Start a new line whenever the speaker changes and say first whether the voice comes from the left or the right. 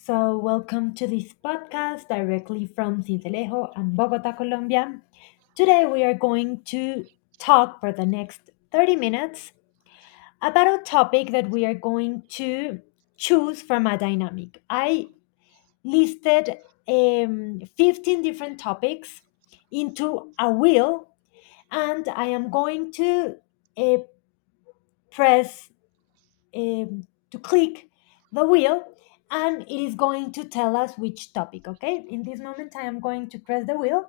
left: So, welcome to this podcast directly from Cincelejo and Bogota, Colombia. Today, we are going to talk for the next 30 minutes about a topic that we are going to choose from a dynamic. I listed 15 different topics into a wheel, and I am going to uh, press um, to click the wheel, and it is going to tell us which topic. Okay, in this moment I am going to press the wheel.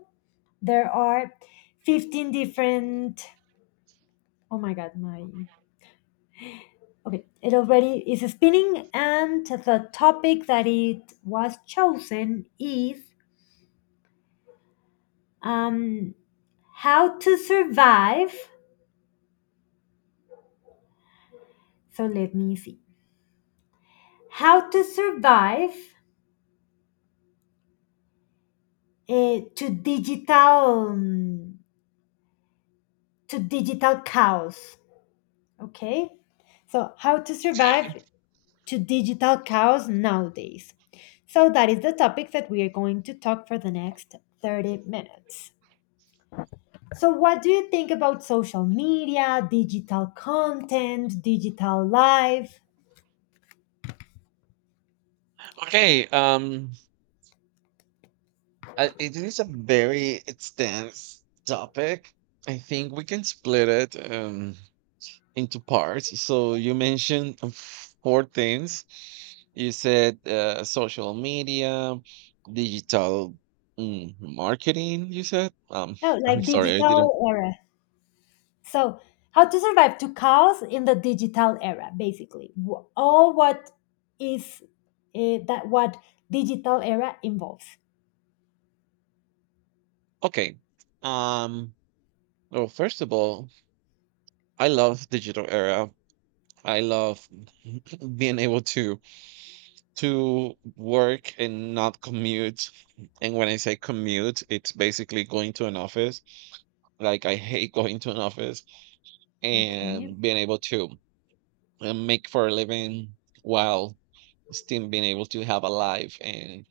left: There are 15 different... oh my god, my... okay, it already is spinning, and the topic that it was chosen is um how to survive. So let me see, how to survive uh, to digital um, to digital chaos. Okay. So, how to
right: Okay.
left: survive to digital chaos nowadays. So, that is the topic that we are going to talk for the next 30 minutes. So, what do you think about social media, digital content, digital life?
right: Okay. Um, it is a very extensive topic. I think we can split it into parts. So you mentioned four things. You said social media, digital marketing. You said.
left: No,
right: I'm
left: like
right: sorry, I didn't.
left: digital era. So, how to survive to chaos in the digital era, basically. All what is that what digital era involves.
right: Okay. Um. Well, first of all, I love digital era. I love being able to work and not commute. And when I say commute, it's basically going to an office. Like I hate going to an office
left: Okay.
right: and being able to make for a living while still being able to have a life and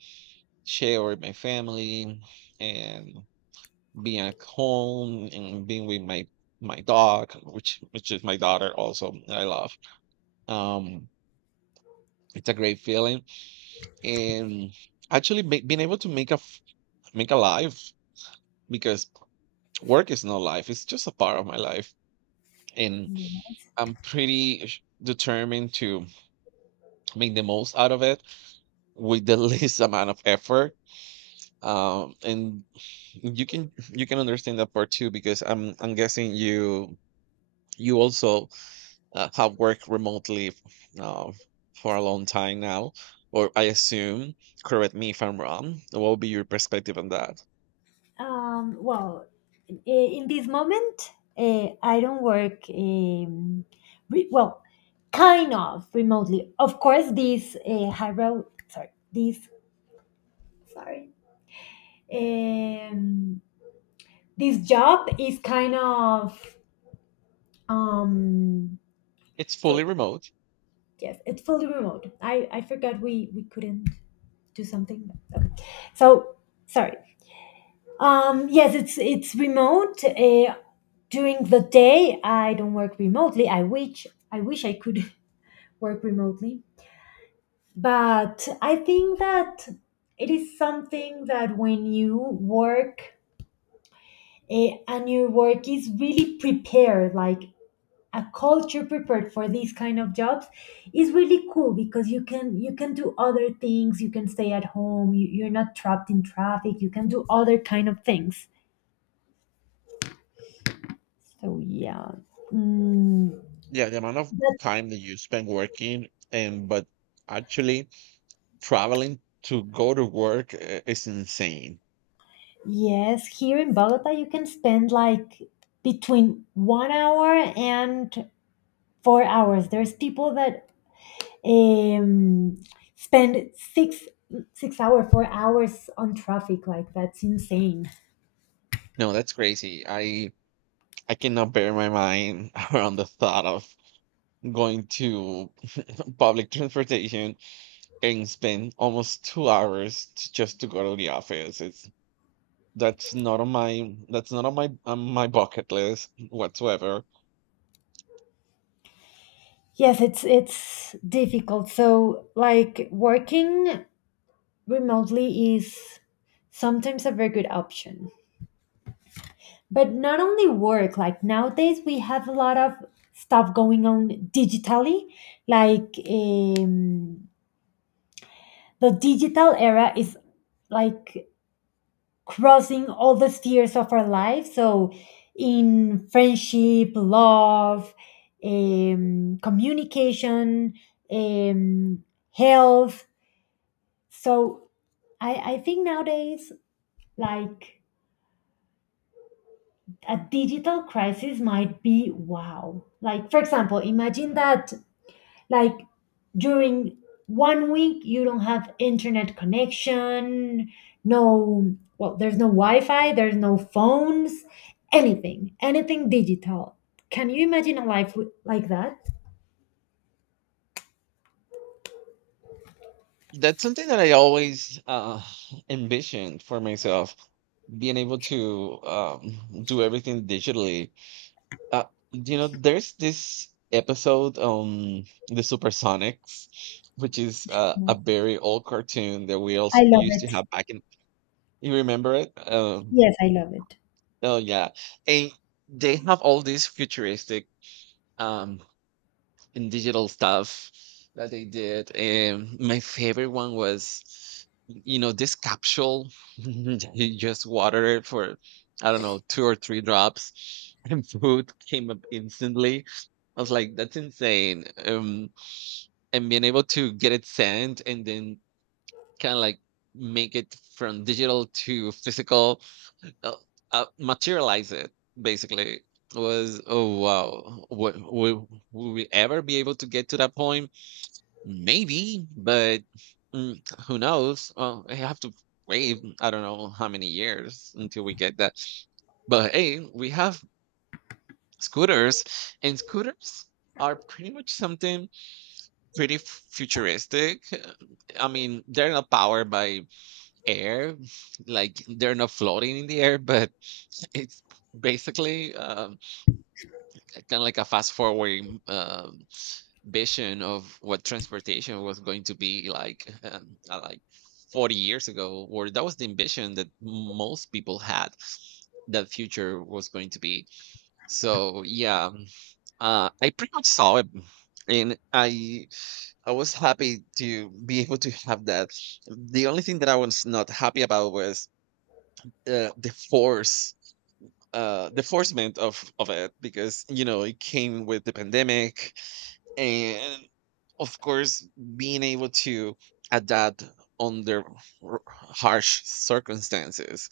right: share with my family and being at home and being with my dog, which is my daughter also that I love. Um, it's a great feeling and being able to make a life because work is not life, it's just a part of my life. And
left: Yeah.
right: I'm determined to make the most out of it with the least amount of effort. And you can understand that part too because I'm guessing you, you also have worked remotely uh, for a long time now, or I assume. Correct me if I'm wrong, what would be your perspective on that?
left: Well, in this moment, I don't work. Well, kind of remotely. Of course, this hybrid. Sorry, this, sorry. Um, this job is kind of um.
right: It's
left: So
right: fully remote.
left: yes, it's fully remote. I forgot we couldn't do something. So sorry. Yes, it's remote. During the day, I don't work remotely. I wish I could work remotely. But I think that it is something that when you work, and your work is really prepared, like a culture prepared for these kind of jobs, is really cool, because you can, do other things, you can stay at home, you're not trapped in traffic, you can do other kind of things, so yeah. Mm,
right: Yeah, the amount of
left: but
right: time that you spend working and but actually traveling to go to work is insane.
left: yes, here in Bogota you can spend like between one hour and 4 hours. There's people that um, spend 4 hours on traffic. Like that's insane.
right: No, that's crazy. I cannot bear my mind around the thought of going to public transportation and spend almost 2 hours to, just to go to the office. It's that's not on my that's not on my on my bucket list whatsoever.
left: Yes, it's difficult. So like working remotely is sometimes a very good option. But not only work, like nowadays we have a lot of stuff going on digitally. Like, the digital era is like crossing all the spheres of our life. So, in friendship, love, communication, um, health. So, I think nowadays, like a digital crisis might be wow. Like, for example, imagine that, like, during one week you don't have internet connection. No, well, there's no wi-fi, there's no phones, anything digital. Can you imagine a life like that?
right: That's something that I always envisioned for myself, being able to do everything digitally. Uh, you know, there's this episode on the Supersonics, which is a
left: Yes.
right: very old cartoon that we
left: I
right: also
left: love
right: used to
left: it.
right: have back in. You remember it? Um,
left: Yes, I love it.
right: oh yeah, and they have all these futuristic um, and digital stuff that they did. And my favorite one was, you know, this capsule. You just water it for, I don't know, two or three drops, and food came up instantly. I was like, that's insane. And being able to get it sent and then kind of like make it from digital to physical, uh, materialize it basically was oh wow. Would we ever be able to get to that point? Maybe, but mm, who knows? Well, I have to wait. I don't know how many years until we get that. But hey, we have scooters, and scooters are pretty much something pretty futuristic. I mean, they're not powered by air, like they're not floating in the air, but it's basically kind of like a fast forwarding. Vision of what transportation was going to be like 40 years ago, or that was the ambition that most people had that future was going to be. So yeah, I pretty much saw it, and I was happy to be able to have that. The only thing that I was not happy about was uh, the force the forcement of it, because you know it came with the pandemic. And of course, being able to adapt under harsh circumstances,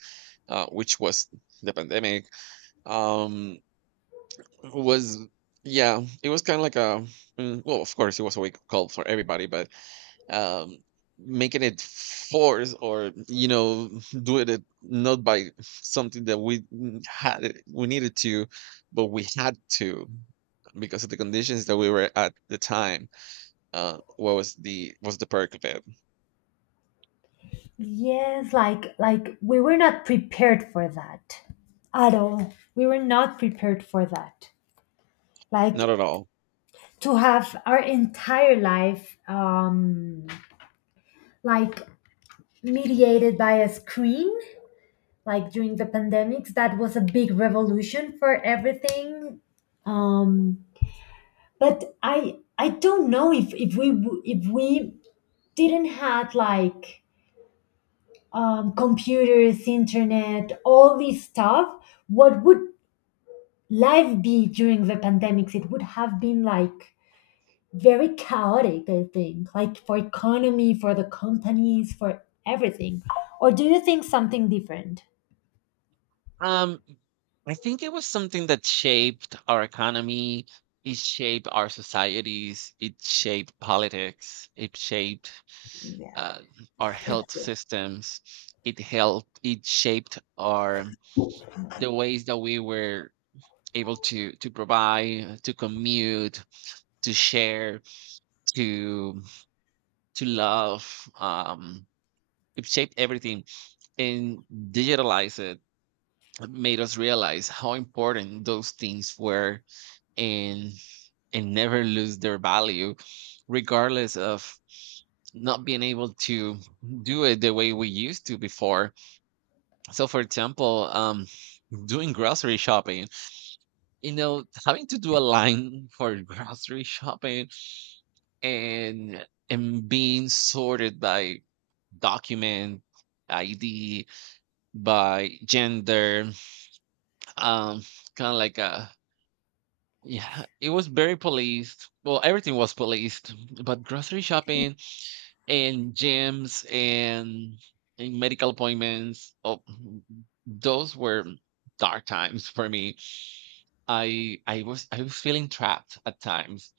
right: which was the pandemic, um was, yeah, it was kind of like a well, of course it was a wake up call for everybody. But um making it force, or you know, doing it not by something that we needed to, but we had to because of the conditions that we were at the time. What was the, was the perk of it?
left: Yes, like we were not prepared for that at all. We were not prepared for that,
right: Not
left: like,
right: at all.
left: to have our entire life, like, mediated by a screen. Like during the pandemics, that was a big revolution for everything. um but I don't know if we didn't had, like, computers, internet, all this stuff, what would life be during the pandemics? It would have been like very chaotic, I think, like for economy, for the companies, for everything. Or do you think something different?
right: Um, I think it was something that shaped our economy, it shaped our societies, it shaped politics, it shaped
left: Yeah.
right: uh, our health systems, it helped, it shaped our the ways that we were able to provide, to commute, to share, to to love. It shaped everything and digitalized it. Made us realize how important those things were, and and never lose their value regardless of not being able to do it the way we used to before. So for example, doing grocery shopping, you know, having to do a line for grocery shopping, and being sorted by document id, by gender, um kind of like a, yeah, it was very policed. Well, everything was policed, but grocery shopping and gyms and medical appointments, oh, those were dark times for me. I was feeling trapped at times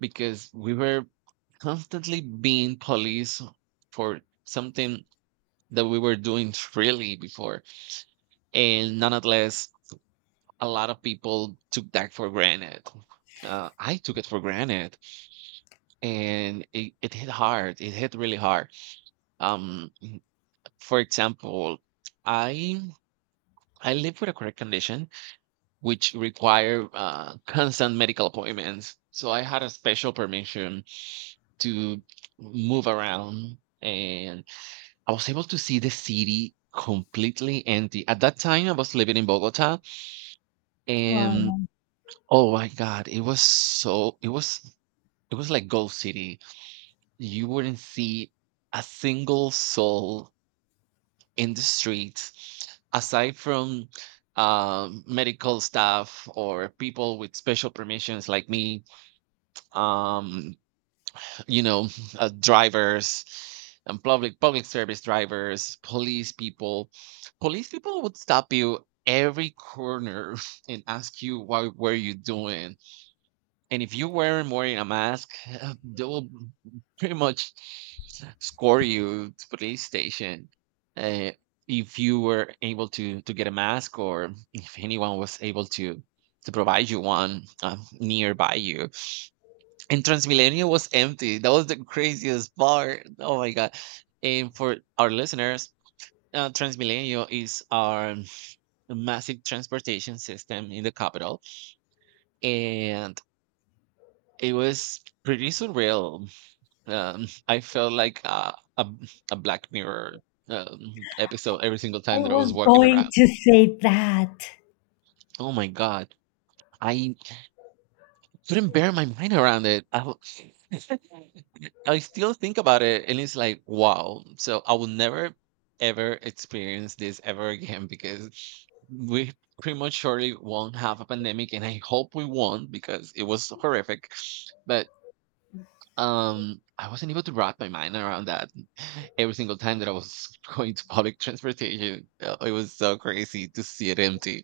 right: because we were constantly being policed for something that we were doing freely before. And nonetheless, a lot of people took that for granted. I took it for granted, and it hit hard. It hit really hard. Um, for example, I I live with a chronic condition which require constant medical appointments. So I had a special permission to move around, and I was able to see the city completely empty. At that time, I was living in Bogota, and
left: Wow.
right: oh my God, it was, it was like Ghost City. You wouldn't see a single soul in the streets, aside from medical staff or people with special permissions like me. um, you know, drivers and public service drivers, police people would stop you every corner and ask you what were you doing, and if you weren't wearing a mask, they will pretty much score you to police station. Uh, if you were able to get a mask, or if anyone was able to provide you one nearby you. And Transmilenio was empty. That was the craziest part. Oh my god! And for our listeners, Transmilenio is our massive transportation system in the capital, and it was pretty surreal. I felt like a Black Mirror, episode every single
left: I
right: time that I was
left: was
right: walking
left: going
right: around.
left: to say that.
right: Oh my god, I couldn't bear my mind around it. I w I still think about it, and it's like, wow. So I will never, ever experience this ever again because we pretty much surely won't have a pandemic, and I hope we won't because it was horrific. But I wasn't able to wrap my mind around that. Every single time that I was going to public transportation, it was so crazy to see it empty.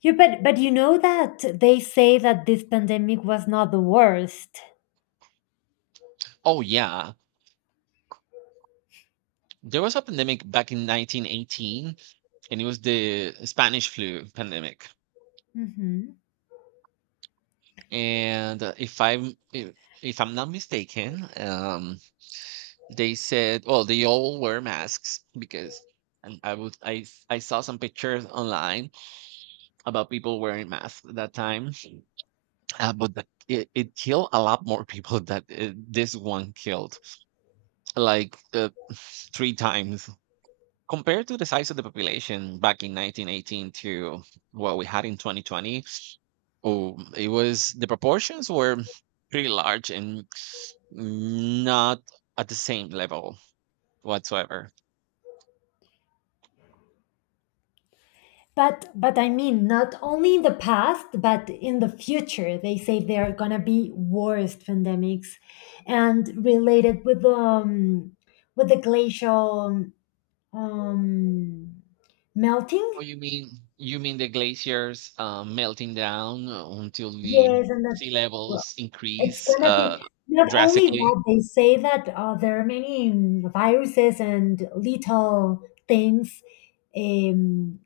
left: You, but you know that they say that this pandemic was not the worst.
right: Oh yeah, there was a pandemic back in 1918, and it was the Spanish flu pandemic.
left: Hmm.
right: And if I'm not mistaken, they said, well, they all wear masks because, and I would I saw some pictures online about people wearing masks at that time. But that it killed a lot more people that this one killed, like three times compared to the size of the population back in 1918 to what we had in 2020. Oh, it was, the proportions were pretty large and not at the same level whatsoever.
left: But I mean, not only in the past, but in the future, they say there are gonna be worse pandemics, and related with the, glacial, um melting.
right: Oh, you mean, you mean the glaciers melting down until the
left: Yes, and that,
right: sea
left: well,
right: levels
left: it's
right: increase
left: gonna be not only
right: drastically?
left: that. They say that there are many, viruses and little things, um,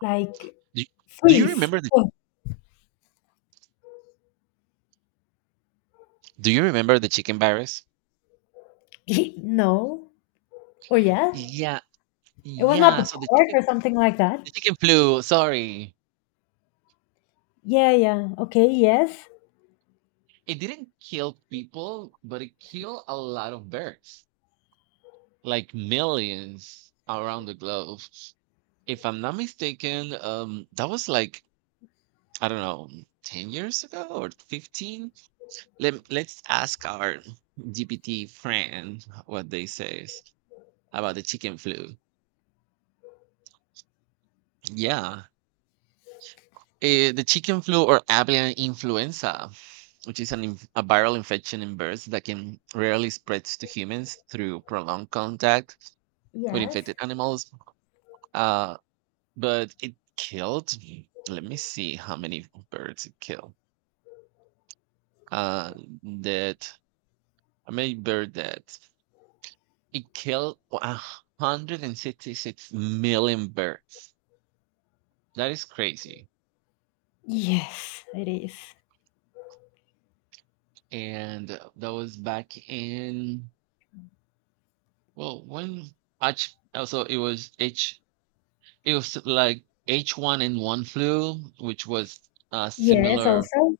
left: like,
right: Do you, do you
left: freeze.
right: remember the,
left: Oh,
right: do you remember the chicken virus?
left: no, or yes?
right: Yeah,
left: It was not
right: yeah.
left: the
right: So the
left: pork
right: chicken,
left: or something like that.
right: the chicken flu. Sorry,
left: Yeah, yeah. Okay, yes.
right: it didn't kill people, but it killed a lot of birds, like millions around the globe. If I'm not mistaken, that was like, I don't know, 10 years ago or 15. Let Let's ask our GPT friend what they says about the chicken flu. Yeah, the chicken flu or avian influenza, which is a viral infection in birds that can rarely spreads to humans through prolonged contact with
left: Yes.
right: infected animals. Uh, but it killed, let me see how many birds it killed. Uh, that, how many bird that it killed 166 million birds. That is crazy.
left: Yes, it is.
right: And that was back in, well, when H, also it was H, it was like H1N1 flu, which was a
left: Yes,
right: similar,
left: also.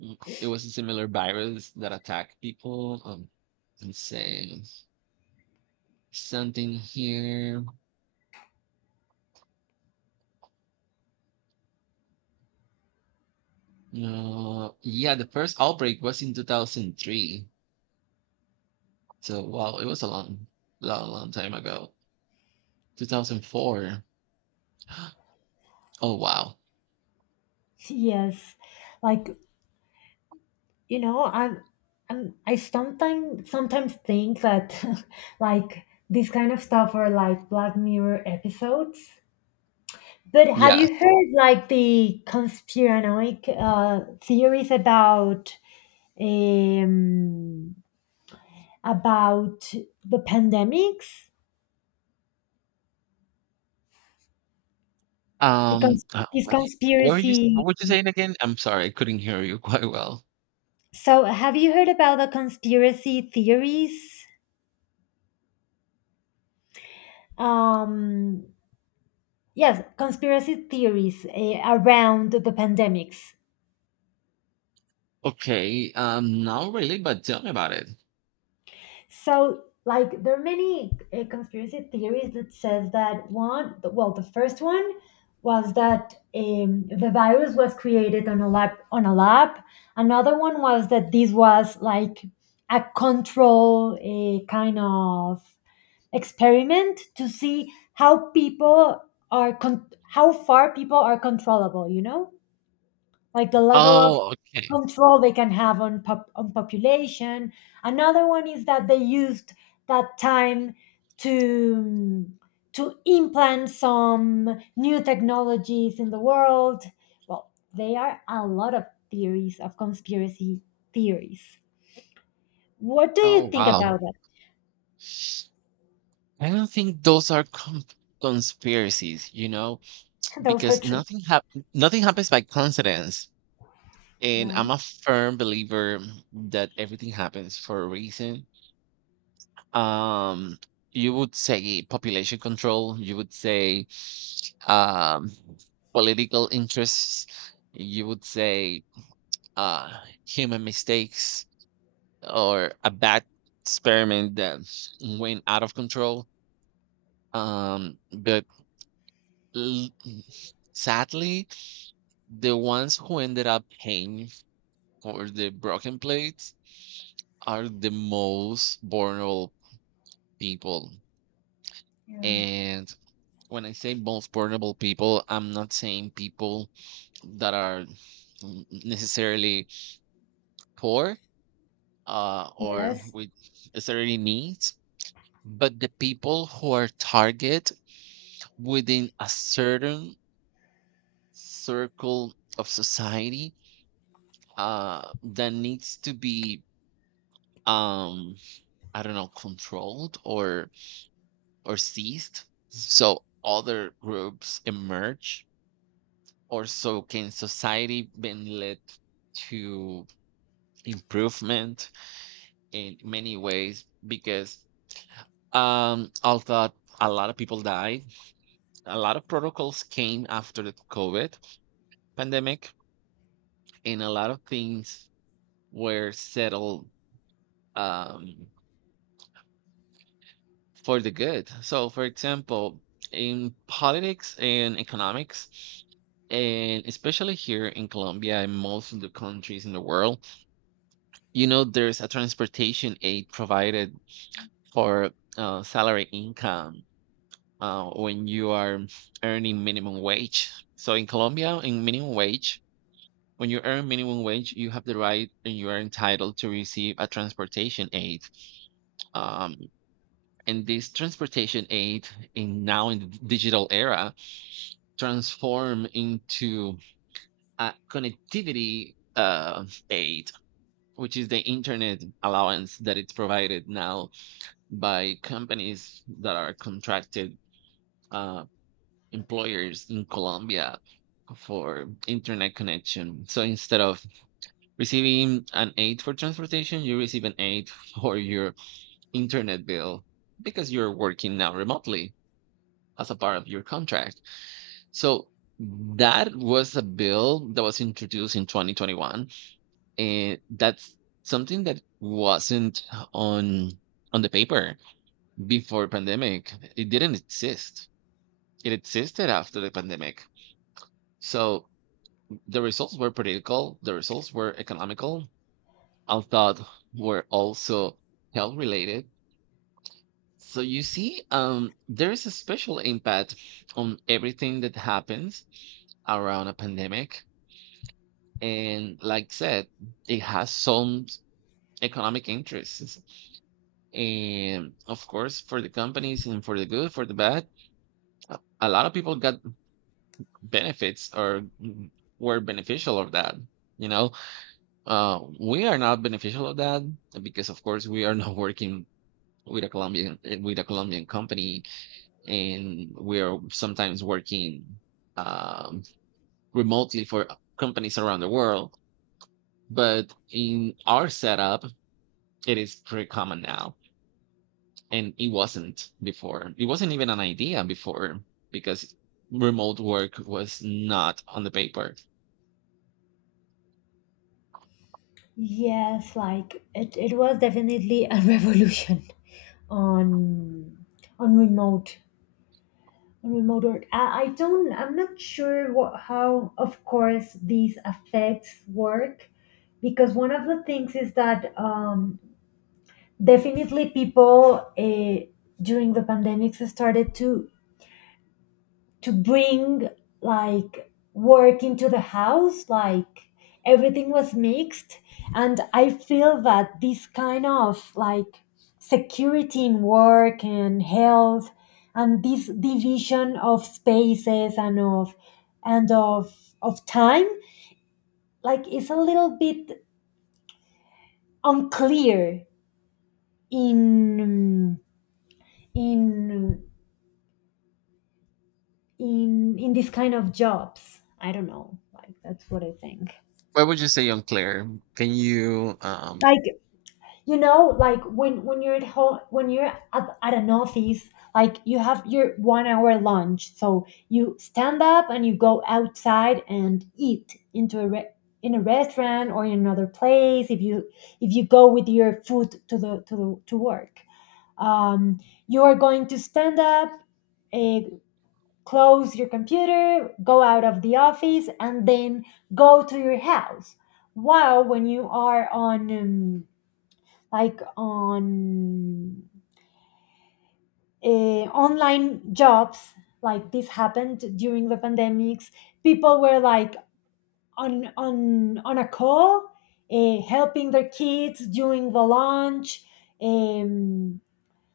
right: it was a similar virus that attacked people. Let's say something here. Yeah, the first outbreak was in 2003. So, wow, it was a long, long, long time ago. 2004. Oh, wow.
left: Yes. Like, you know, I'm I sometimes think that like this kind of stuff are like Black Mirror episodes. But have
right: Yes.
left: you heard, like, the conspiranoic theories about, um about the pandemics?
right: Um,
left: Because cons-
right: uh,
left: this
right: what, did-
left: conspiracy
right: what were you saying again? I'm sorry, I couldn't hear you quite well.
left: So have you heard about the conspiracy theories, um yes, conspiracy theories, around the pandemics.
right: Okay, not really, but tell me about it.
left: So, like, there are many conspiracy theories that says that one, well, the first one was that, the virus was created on a lab. On a lab. Another one was that this was like a control, a kind of experiment to see how people are, how far people are controllable. You know, like, the level of
right: Oh, okay.
left: control they can have on population. Another one is that they used that time to implant some new technologies in the world. Well, there are a lot of theories of conspiracy theories. What do you
right: Oh,
left: think
right: wow.
left: about that?
right: I don't think those are conspiracies, you know,
left: Those are
right: because
left: true.
right: nothing happens by coincidence. And
left: Yeah.
right: I'm a firm believer that everything happens for a reason. Um, you would say population control, you would say um, political interests, you would say uh, human mistakes, or a bad experiment that went out of control. But l- sadly, the ones who ended up paying for the broken plates are the most vulnerable people.
left: Yeah.
right: And when I say most vulnerable people, I'm not saying people that are necessarily poor, or
left: Yes.
right: with necessarily needs, but the people who are target within a certain circle of society, that needs to be, um I don't know, controlled or seized, so other groups emerge or so can society been led to improvement in many ways. Because although a lot of people died, a lot of protocols came after the covid pandemic, and a lot of things were settled, um, for the good. So, for example, in politics and economics, and especially here in Colombia and most of the countries in the world, you know, there's a transportation aid provided for, salary income, when you are earning minimum wage. So, in Colombia, in minimum wage, when you earn minimum wage, you have the right and you are entitled to receive a transportation aid. Um, and this transportation aid, in now in the digital era, transform into a connectivity aid, which is the internet allowance that it's provided now by companies that are contracted, uh, employers in Colombia, for internet connection. So instead of receiving an aid for transportation, you receive an aid for your internet bill, because you're working now remotely as a part of your contract. So that was a bill that was introduced in 2021, and that's something that wasn't on the paper before pandemic. It didn't exist. It existed after the pandemic. So the results were political. The results were economical. I thought were also health related. So you see, there is a special impact on everything that happens around a pandemic, and like said, it has some economic interests. And of course, for the companies and for the good, for the bad, a lot of people got benefits or were beneficial of that. You know, we are not beneficial of that because, of course, we are not working with a Colombian with a Colombian company, and we are sometimes working, um, remotely for companies around the world. But in our setup, it is pretty common now, and it wasn't before. It wasn't even an idea before, because remote work was not on the paper.
left: Yes, like it was definitely a revolution on on remote remote work. I'm not sure what, how, of course, these affects work, because one of the things is that, definitely people, during the pandemics, started to bring, like, work into the house, like everything was mixed. And I feel that this kind of, like, security in work and health, and this division of spaces and of and of time, like, is a little bit unclear in in this kind of jobs. I don't know, like, that's what I think.
right: What would you say unclear? Can you
left: Like, like, when you're at home, when you're at an office, like you have your one hour lunch, so you stand up and you go outside and eat into a, in a restaurant or in another place. If you, go with your food to the, to work, um, you are going to stand up, uh, close your computer, go out of the office, and then go to your house. While when you are on, like, on, online jobs, like this happened during the pandemics, people were like on, a call, helping their kids during the lunch, um,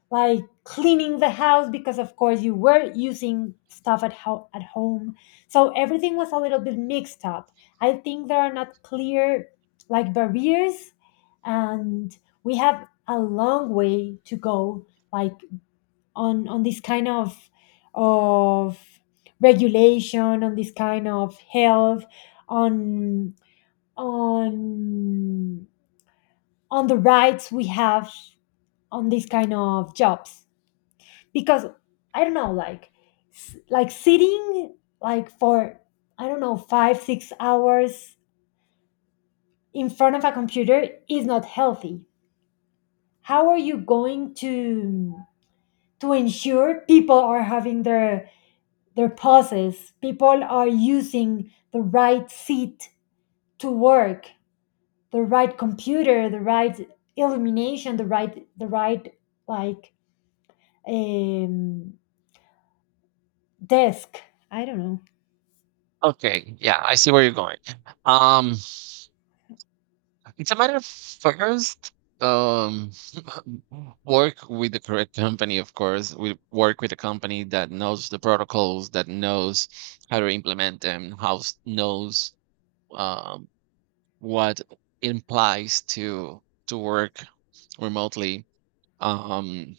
left: like, cleaning the house, because of course you were using stuff at, at home, so everything was a little bit mixed up. I think there are not clear, like, barriers, and we have a long way to go, like, on this kind of of regulation, on this kind of health, on on the rights we have on this kind of jobs. Because I don't know, like, like, sitting, like, for I don't know, 5 6 hours in front of a computer is not healthy. How are you going to ensure people are having their pauses, people are using the right seat to work, the right computer, the right illumination, the right, like, um desk. I don't know.
right: Okay, yeah, I see where you're going. Um it's a matter of first, um work with the correct company, of course. We work with a company that knows the protocols, that knows how to implement them, how knows um what implies to work remotely, um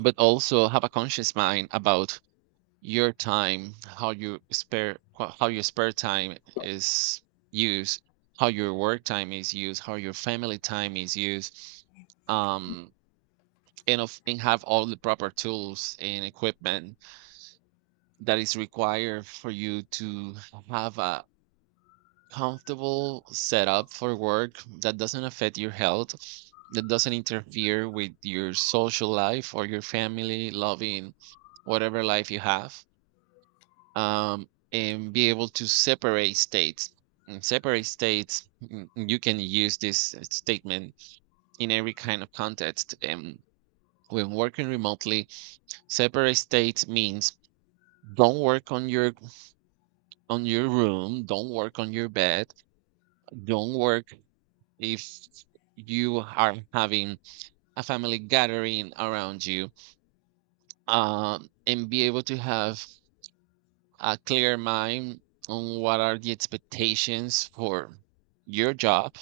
right: but also have a conscious mind about your time, how you spare how your spare time is used, how your work time is used, how your family time is used, um and of, and have all the proper tools and equipment that is required for you to have a comfortable setup for work that doesn't affect your health, that doesn't interfere with your social life or your family, loving, whatever life you have, um, and be able to separate states. In separate states, mm, you can use this statement in every kind of context. And when working remotely, separate states means don't work on your room, don't work on your bed, don't work if you are having a family gathering around you, and be able to have a clear mind on what are the expectations for your job,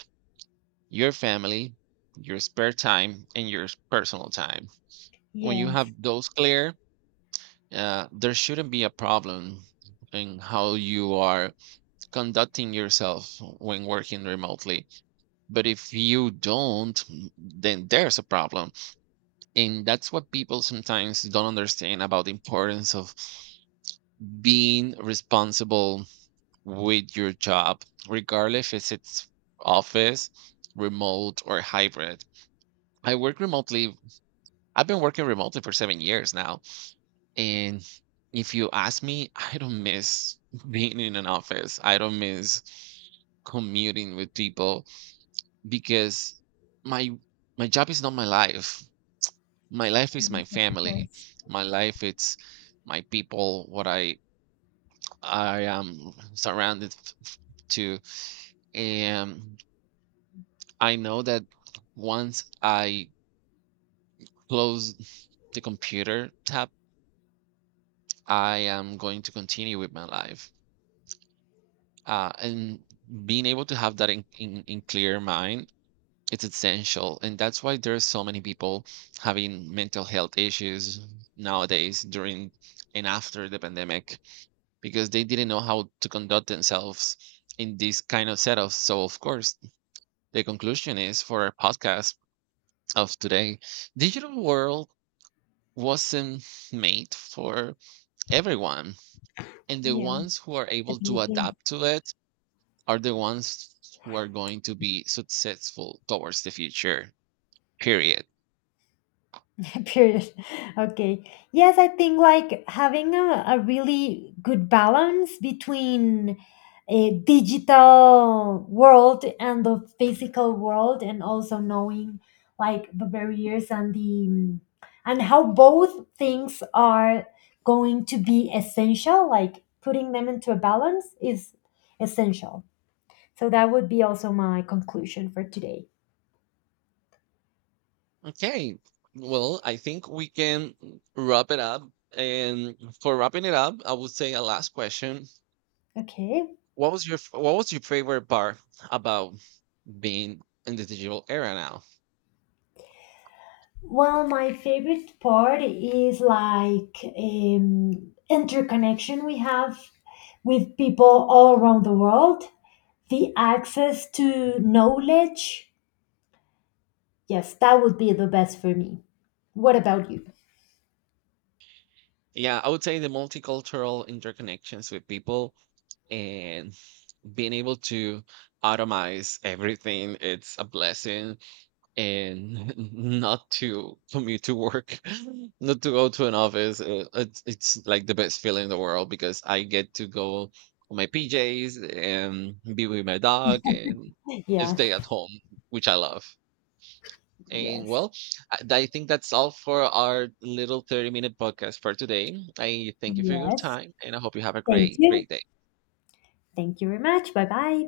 right: your family, your spare time, and your personal time. When you have
left: Yes.
right: those clear, there shouldn't be a problem in how you are conducting yourself when working remotely. But if you don't, then there's a problem. And that's what people sometimes don't understand about the importance of being responsible with your job, regardless if it's office, remote, or hybrid. I work remotely. I've been working remotely for 7 years now. And if you ask me, I don't miss being in an office. I don't miss commuting with people, because my my job is not my life. My life is
left: Yes,
right: my
left: of
right: family.
left: course.
right: My life, it's my people, what I am surrounded to. And I know that once I close the computer tab, I am going to continue with my life. And being able to have that in clear mind, it's essential. And that's why there's so many people having mental health issues nowadays, during and after the pandemic, because they didn't know how to conduct themselves in these kind of setups. So, of course, the conclusion is for our podcast of today, digital world wasn't made for everyone, and the
left: Yeah,
right: ones who are able to
left: definitely.
right: adapt to it are the ones who are going to be successful towards the future. Period.
left: Period. Okay. Yes, I think, like, having a really good balance between a digital world and the physical world, and also knowing, like, the barriers and the and how both things are going to be essential, like putting them into a balance is essential. So that would be also my conclusion for today.
right: Okay. Well, I think we can wrap it up. And for wrapping it up, I would say a last question.
left: Okay.
right: What was your favorite part about being in the digital era now?
left: Well, my favorite part is, like, interconnection we have with people all around the world, the access to knowledge. Yes, that would be the best for me. What about you?
right: Yeah, I would say the multicultural interconnections with people, and being able to automize everything, it's a blessing. And not to commute to work, not to go to an office, it's like the best feeling in the world, because I get to go on my pjs and be with my dog, and
left: Yeah.
right: stay at home, which I love. And
left: Yes.
right: well, I I think that's all for our little 30-minute podcast for today. I thank you for your
left: Yes.
right: time, and I hope you have a
left: Thank
right: great,
left: you.
right: great day.
left: Thank you very much. Bye bye.